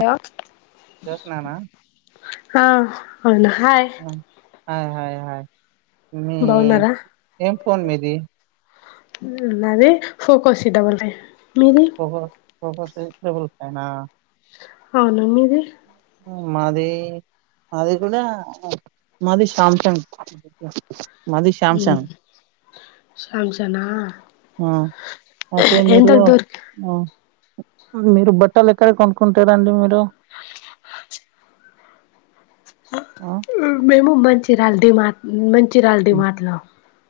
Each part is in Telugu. హలో జోష్నానా ఆ అవునా హాయ్ ఆ, హాయ్ హాయ్ హాయ్ య్ మీ బాగున్నారా ఏం ఫోన్ మీది నాది పోకో సి డబల్ ఫైవ్ మీది పోకో పోకోసి డబల్ ఫైవ్ నా అవును మీది మాది మాది కూడా మాది సాంసంగ్ మాది శ్యాంసాంగ్ శాంసనా ఆ అతే మీరు ఎంతకు దొరి మీరు బట్టలు ఎక్కడ కొనుక్కుంటారంండి మీరు ఆ మేము మంచిర్యాల డిమార్ట్ మంచిర్యాల డిమార్ట్ లో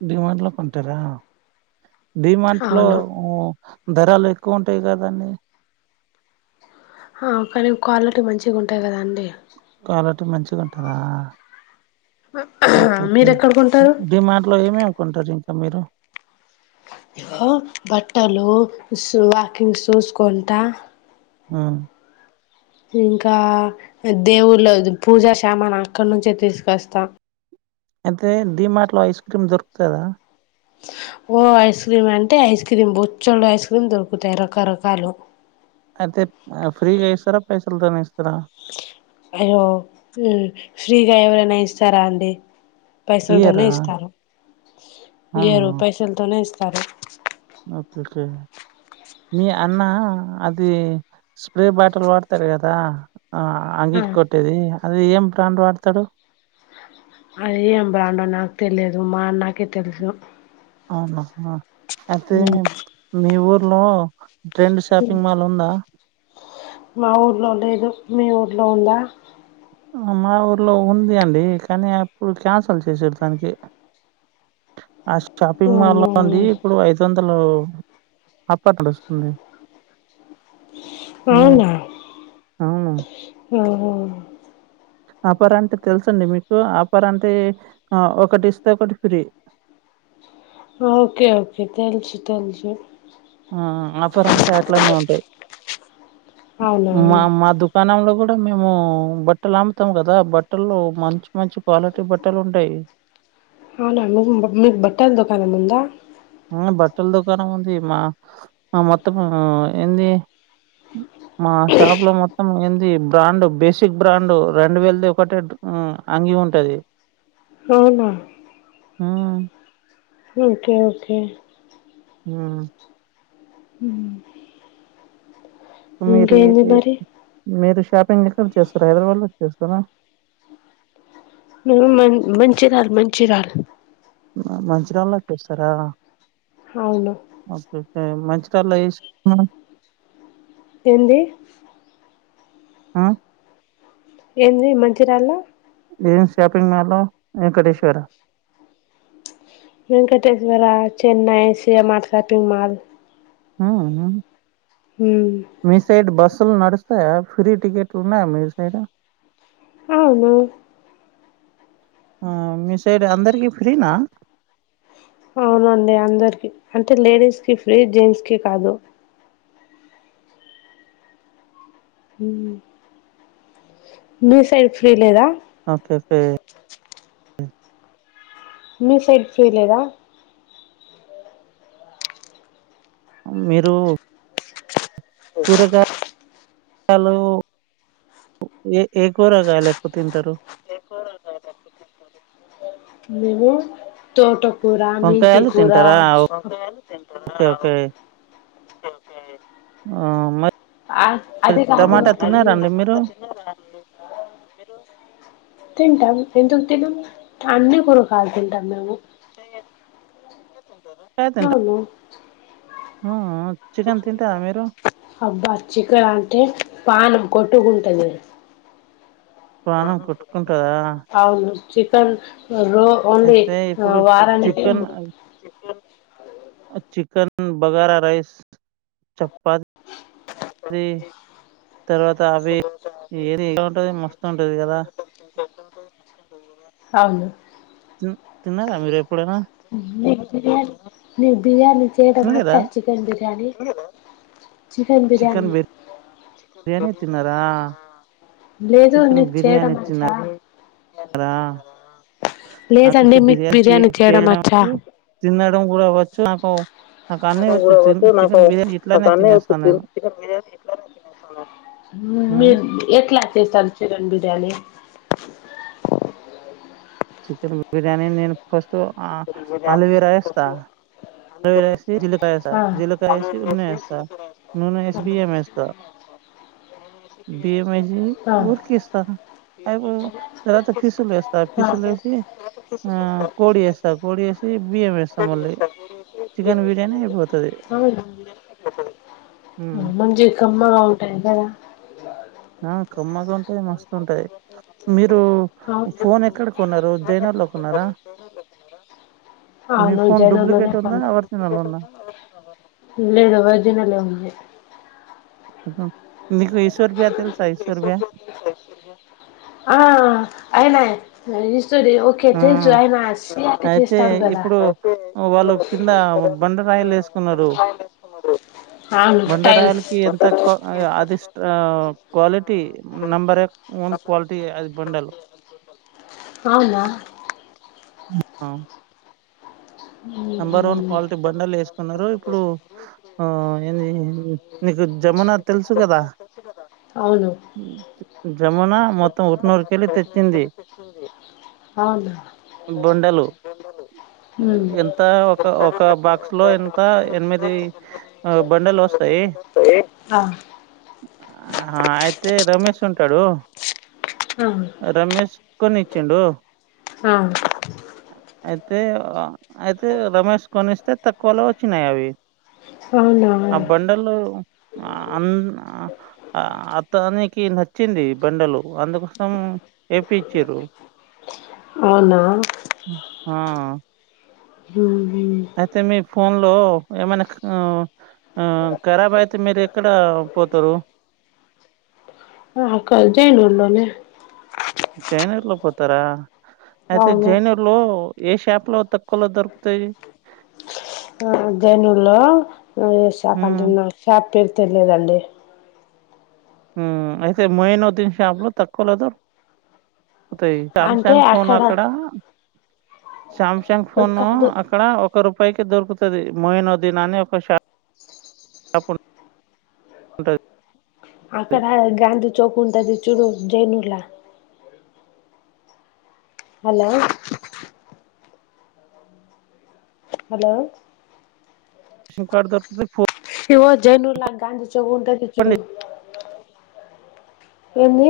డిమార్ట్ లో కొంటారా డిమార్ట్ లో అవును ధరాలు ఎక్కువ ఉంటాయి కదండీ ఆ కానీ క్వాలిటీ మంచిగా ఉంటాయి కదా అండి కాాలట్ మంచిగా ఉంటందా మీరు ఓకేే ఎక్కడ కొంటారు దీ మాంట్లో ఏమేం కొంటారు ఇంకా మీరు బట్టలుూ వాకింగ్ షూస్ కొంట ఆ ఇంకా దేవుళ్ళ పూజా శ్యామను అక్కడి నుంచే తీసుకొస్తా అయితే డీ మాట్లో ఐస్ క్రీమ్ దొరుకుతుందా ఓ ఐస్ క్రీమ్ అంటే ఐస్ క్రీమ్ బొచ్చోళ్ళు ఐస్ క్రీమ్ దొరుకుతాయి రకరకాలు ఐతే ఫ్ ఫ్రీగ ఇస్తర పైసల్తోనే ఇస్తరా అయ్యో ఫీ ఫ్రీగా ఎవరైనా ఇస్తారా అండీ పైసల్తోనే ఇయ్యరా? ఇస్తారు అవునా? ఇయ్యరు పైసల్తోనే ఇస్తారు ఓక్కేకే మీ అన్నా అదీ స్ప్రే బాటిల్ వాడ్తార్ గదా ఆ అంగీకి కొట్టేదీ అదీ ఏం బ్రాండ్ వాడ్తడు అదీ ఏం బ్రాండో నాక్ తెలీదు మా అన్నాకే తెల్సు ఆఁ ఐతే మీ ఊర్లో ట్రెండ్ షాపింగ్ మాల్ లుందా మా ఊర్లో లేదు మీ ఊర్లో ఉందా ఊఁ మా ఊర్లో ఉంది అండీ కానీ అప్పుడు క్యాన్సల్ చేసిర్ దానికి ఆ షాపింగ్ మాల్లో అవునా అండీ ఇప్పుడు ఐదొందలూ అప్పుడొస్తుంది మ్ అవునా మ్ మ్మ్ ఆఫర్ అంటే తెలుసండి మీకూ ఆఫర్ అంటే ఒకటిస్తే ఒకటి ఫ్రీ ఓకే ఓకే తెల్సు తెల్సు ఆఁ ఆఫరంటే అట్లానె ఉంటయ్ అవునా మా మా దుకానంలో గుడ్ మేమూ బట్టలమ్ముతాం గదా బట్టల్లో మంచి మంచి క్వాలిటీ బట్టలుంటయ్ అవునా అండి మీక్ బట్టల్ దుకానముందా ఆఁ బట్టల్ దుకాణం ఉంది మా మమొత్తమూ ఏందీ ఉ మా షాప్ లో మొత్తము ఏందీ బ్రాండు, బేసిక్ బ్రాండు రెండు వేల్ది ఒకటే అంగ్ మీ ఉంటదీ ఔనా ఆ ఓకే ఓకే ఆ హుమ్ మీరీ ఏ మరి మీరుష్ షాపింగ్ ఎక్కడ చేస్తరా, హైదరాబాద్లో చేస్తరా? మేం మన్ మంచిర్యాల మంచిర్యాల ఆ మంచిర్యాళ్ళో చేస్తరా? ఔను ఏం మంచి కార్లో ఏసీ మా ఏందీ ఆ ఏందీ మంచిర్యాల్ల ఏం షాపింగ్ మాల్లో Venkateshwara Venkateswara, Chennai, CM R shopping mall ఊ ఊ హ్మ్ మీసైడ్ బస్ స్సుల్ నడుస్తయా, ఫ్రీ టికెట్లున్నయా మీ సైడు? ఔను ఆ మీసైడ్ అందర్కీ ఫ్రీనా? ఔనండీ అందర్కీ అంటే లేడీస్ కి ఫ్రీ, జెంట్స్ కి కాదు. ఊ మీ సైడ్ ఫ్రీ లేదా? అపెప్పే మీ సైడ్ ఫ్రీ లేదా? మీరు కూరగా యలు ఏ ఏ కూరగాయలు ఎక్కువ తింటారు? తోటకూరా, వంకాయలు మెంతీకూరా తింటారా ఓకే ఓకే ఓకే ఆ, మరి అ అదే కాదు టమాటా అది తినారండి మీరు చి వంకాయ తింటాం ఎందుకు తినం అన్ని కురగాయలు తిం టాం మేము పెత్ ఎంత అవును ఉ ఊ ఆ బచ్చికాలంటే పానం కొట్టుకుంటుంది ప్రాణం కొట్టుకుంటుందా అవును చికెన్ రో ఓన్లీ అయితే అ ఇప్పుడు వారానికి చికెన్ మ్ బగారా రైస్, చపా తి ఉంటది మస్తు ఉంటది కదా [unintelligible] అవును జు తిన్నదామే నీకు బిర్యానీ నీకు బిర్యానీ చేయడం అచ్చ తినలేదా చికెన్ బిర్యానీ? నువ్వేమా చికెన్ బిర్యానీ బిర్యానీ తిన్నారా లేదు చికెన్ నీక్ బిర్యానీ చేయడమాచ్చా బిర్యానీ తిన్నారా తిన్నరా ఆ లేదండి చికెన్ మీక్ బిర్యానీ చేయడం చేయడమాచ్చా తినడం గూడా ఓచ్చు నాకు నాకు అన్నీ వచ్చు తిన్ చికెన్ బిర్యానీ ఏట్లైనా తినేస్తా నేను బిర్యానీ ఏట్లైయ్ నా తినేస్తాను ఉమ్, మీరు బీర్యాన్ క్లాంటెస్ సంచులన్ బిర్యానీ చికెన్ బిర్యానీ నేన్ ఫస్టు ఆ ఆలువేరా ఏస్తా ఆలువేర ఎసి జీల్లుకాయ్ ఏస్స ఆ ఆ జీల్లుకాయ్ ఏసి నూనా ఏస్తా నూనె ఏసి బియ్యం వేస్తా [inaudible] బియ్యమేసీ ఊకీస్త అయిపో తర్వత ఫిస్సులేస్తబ్ ఆ ఫిస్సులేసి ఆ కోడి ఏసా కోడి ఏసి బీ కోడి ఎస్తా కోడి ఏసీ బియ్యం వేస్తా బిర్యానీ మళ్ళీ అయిపోతుంది ఔనా బిర్యానీ ఐపోతది హ్మ్ మంజీగ్ కమ్మాగా ఉంటది గదా ఆ కమ్మగుంటాది మస్తు ఉంటాది మీరు ఫో ఫోన్ ఎక్కడక కొన్నరు జేనా లో కోన్నర ఔను జేనాబ్ లోనే డూప్లికేట్ ఉందా కొన్ ఒరిజినల్ ఉందా లేదు వర్ జ్ నలే ఉంది సంక్ ఆ ఆ ఐనా తైవిష్ సరే ఓకే ఆ, తెల్సు ఐ మ్యస్ సీఅర్ పి అయితే తిస్తాడు గదా ఇప్పుడు ఓకే ఇప్పుడు అదే అన్నర్ టైలేస్సుకున్నరు ఆ డో ఆను టైల్స్ కొత్త ఎంత క్వా డోర్ అది ఎంతన్నరు స్ట్ ఆహ్, ఆ క్వాలిటీ టోంటి నంబర్ వన్ అక్కరే క్వాలిటీ అది టోంటి బండలు. యే ఆ జెప్పల్ ఔనా ఆ నెంబర్ వన్ క్వాలిటీ బండలేసుకున్నరు ఇప్పుడు ఆ ఏందీ నీకు జా యమునా తెల్స్ గదా షేగేదా జమానా మొత్తం ఉట్ నూరి నీద్దలు చెప్పింది ఔనా బండలు. గుండులు ఆహ్, ఉమ్ ఎంత ఒక ఒక బాక్స్ లో ఎంత ఎనిమిది ఆ బండలోస్తాయ్ ఏ త్త ఆ ఐతే రమేషూంటడు ఆ రమేష్ కొన్నిచ్చిండు ఆ తే ఆ ఐతే రమేష్ కొనిస్తే తక్కువ్ లో ఓచ్చినాయ్ అవి అవునా ఆ బండలు ఆన్ అ అతనీక్ కి నచ్చింది బండలు అందుకోసమ్ ఏ పిచ్చిరు అవునా హా ఆ హుమ్ ఐతే మీ ఫోన్ లో ఏమైనా క ఆ ఆ ఆ కరాబైతే మీరు ఎక్కడ పోతరు ఆ కల్ జేన్ లుల్ లోనే జైనూర్ లో పోతారా అయితే అవును జైనూర్ లో ఏ షాప్ లో తక్కువలో దొరుకుతాయి ఆ జైనూర్ లో అంటే హ్మ్. నా షాప్ పేరు తెలిలేదండి ఉ అయితే మైనుద్దీన్ షాప్ లో తక్కువ లో కొరకు పోతాయి సామ్సంగ్ ఫోన్ అక్కడ సామ్సంగ్ ఫోను కాదు అక్కడ ఒక రూపాయికి దొరుకుతది మైనుద్దీన్ అనే ఒక షాప్ షాపు ఉంటంది అక్కడ గాంధీ చోప్ ఉంటది చూడు చేనేలా హలో హలో [inaudible] ఇవ జనూలా గగాధీ చావో ఉంటది చూడు పోండి ఏంది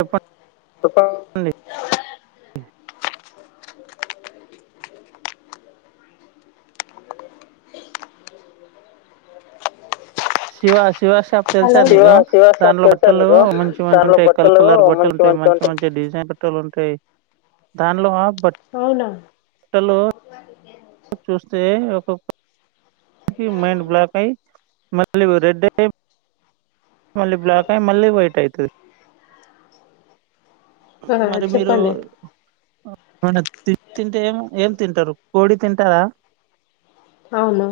చెప్పండి శివాస్ శివ షాప్ తెలుసా శివ నీకు శివ షాప్ దానిలో తెలుసా బట్టలు నీకు మంచి మంచి దాంట్లో ఉంటాయి కలర్ బట్టలు కలర్ బట్టలు ఉంటాయి మంచివి మంచి మంచి డిజైన్ డిజైన్ బట్టలు ఉంటాయి దానిలో అవునా బట్టలు చూస్తే ఒక ఒకటి మైండ్ బ్లాక్ అయి మళ్ళీ రెడ్ అయి మళ్ళీ బ్లాక్ అయి మళ్ళీ వైట్ అయితది ఆ మరి మీరు చెప్పండి తి తింటే ఏం ఏం తింటారు కోడి తింటారా అవును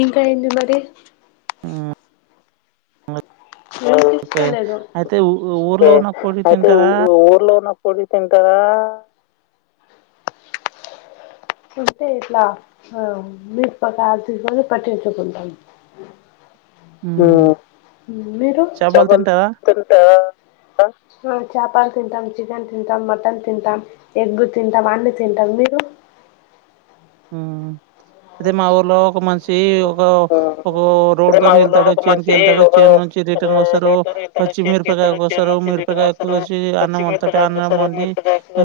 ఇంకా ఏంటి మరి మ్మ్. వినిపిస్త ఓకే లేదు అయితే ఊ- ఒకే ఊర్లో ఉన్న కోడి అయితే తింటారా ఊర్లో ఉన్నప్పుడు కోడి తింటారా ఉంటే ఇట్లా ఆ మీ పకాల్ తీసుకొని పట్టించుకుంటాం ఉ మ్మ్. మీరు చేపలు చాపలు తింటారా తింటారా ఉ చేపలు తింటాం చికెన్ తింటాం మటన్ తింటాం ఎగ్ తింటాం అన్నీ తింటాం మీరు ఉ అయిదతే మా ఊర్లో ఒక మనిషి ఒక ఒక రోడ్ తోని వెళ్తాడు చైన్ కి వెళ్తాడు చైన్ నుంచి రిటర్న్ వస్తారు వచ్చి మీరు వస్తారు మిరుపకా కోసి అన్నం తోటి వండి ఉ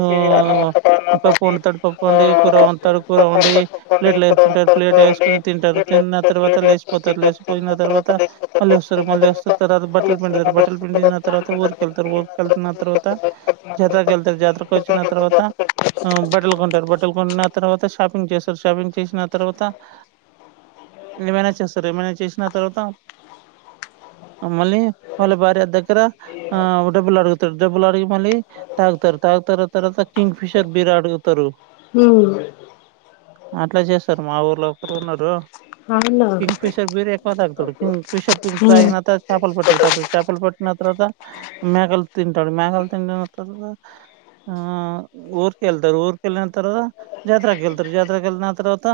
పప్ పప్పు వడుతాడు పప్పు వండి కూర వండుతాడు కూర వండి ప్లేట్లు వేసుకుంటారు ప్లేట్ వేసుకానీ తింటాడు తీన్ తిన్న తర్వాత లేచపోతారు లేచపోయిన తర్వాత మళ్ళీ వస్తారు మళ్ళీ వస్తారు తర్వాత బట్టలు పిడుతారు బట్టలు పిండి తర్వాత ఊరుకెళ్తారు ఊరుకిళ్త నా తర్వాత జాతాకుెళ్తారు జాతకు వచ్చిన తర్వాత బట్టలు కొంటారు బట్టలు కొన తర్వాత షాపింగ్ చేస్తారు షాపింగ్ చేసిన తర్వాత ఏమైనాజ్ చేస్తారా ఏమైనాజ్ చేసినా తర్వాత మళ్ళలీ మళ్ళ బార అ దగ్ర ఆ డబ్బుల్ ఆడుగుతారు డబ్బుల్ ఆడిగి మళ్ళలీ తాగుతారు తా తా తర్త కింగ్ ఫిషర్ బరాడుతారు హ అట్లా చేస్తారు మా ఊర్లో ఒకరు ఉన్నారు అవునా పతుడుిషర్గ ఫ్రెష్ అప్ అయినా తరువాత చాపల్ పట్ తరాత చేపలు పట్టిన తర్వాత మేకలు తింటరు మేకలు తిన్న తర్వాత ఆ ఊర్కెల్తారు ఊర్కేళ్లిన తర్వా జాతర కెళ్తారు జాతరకేలిన తర్వాత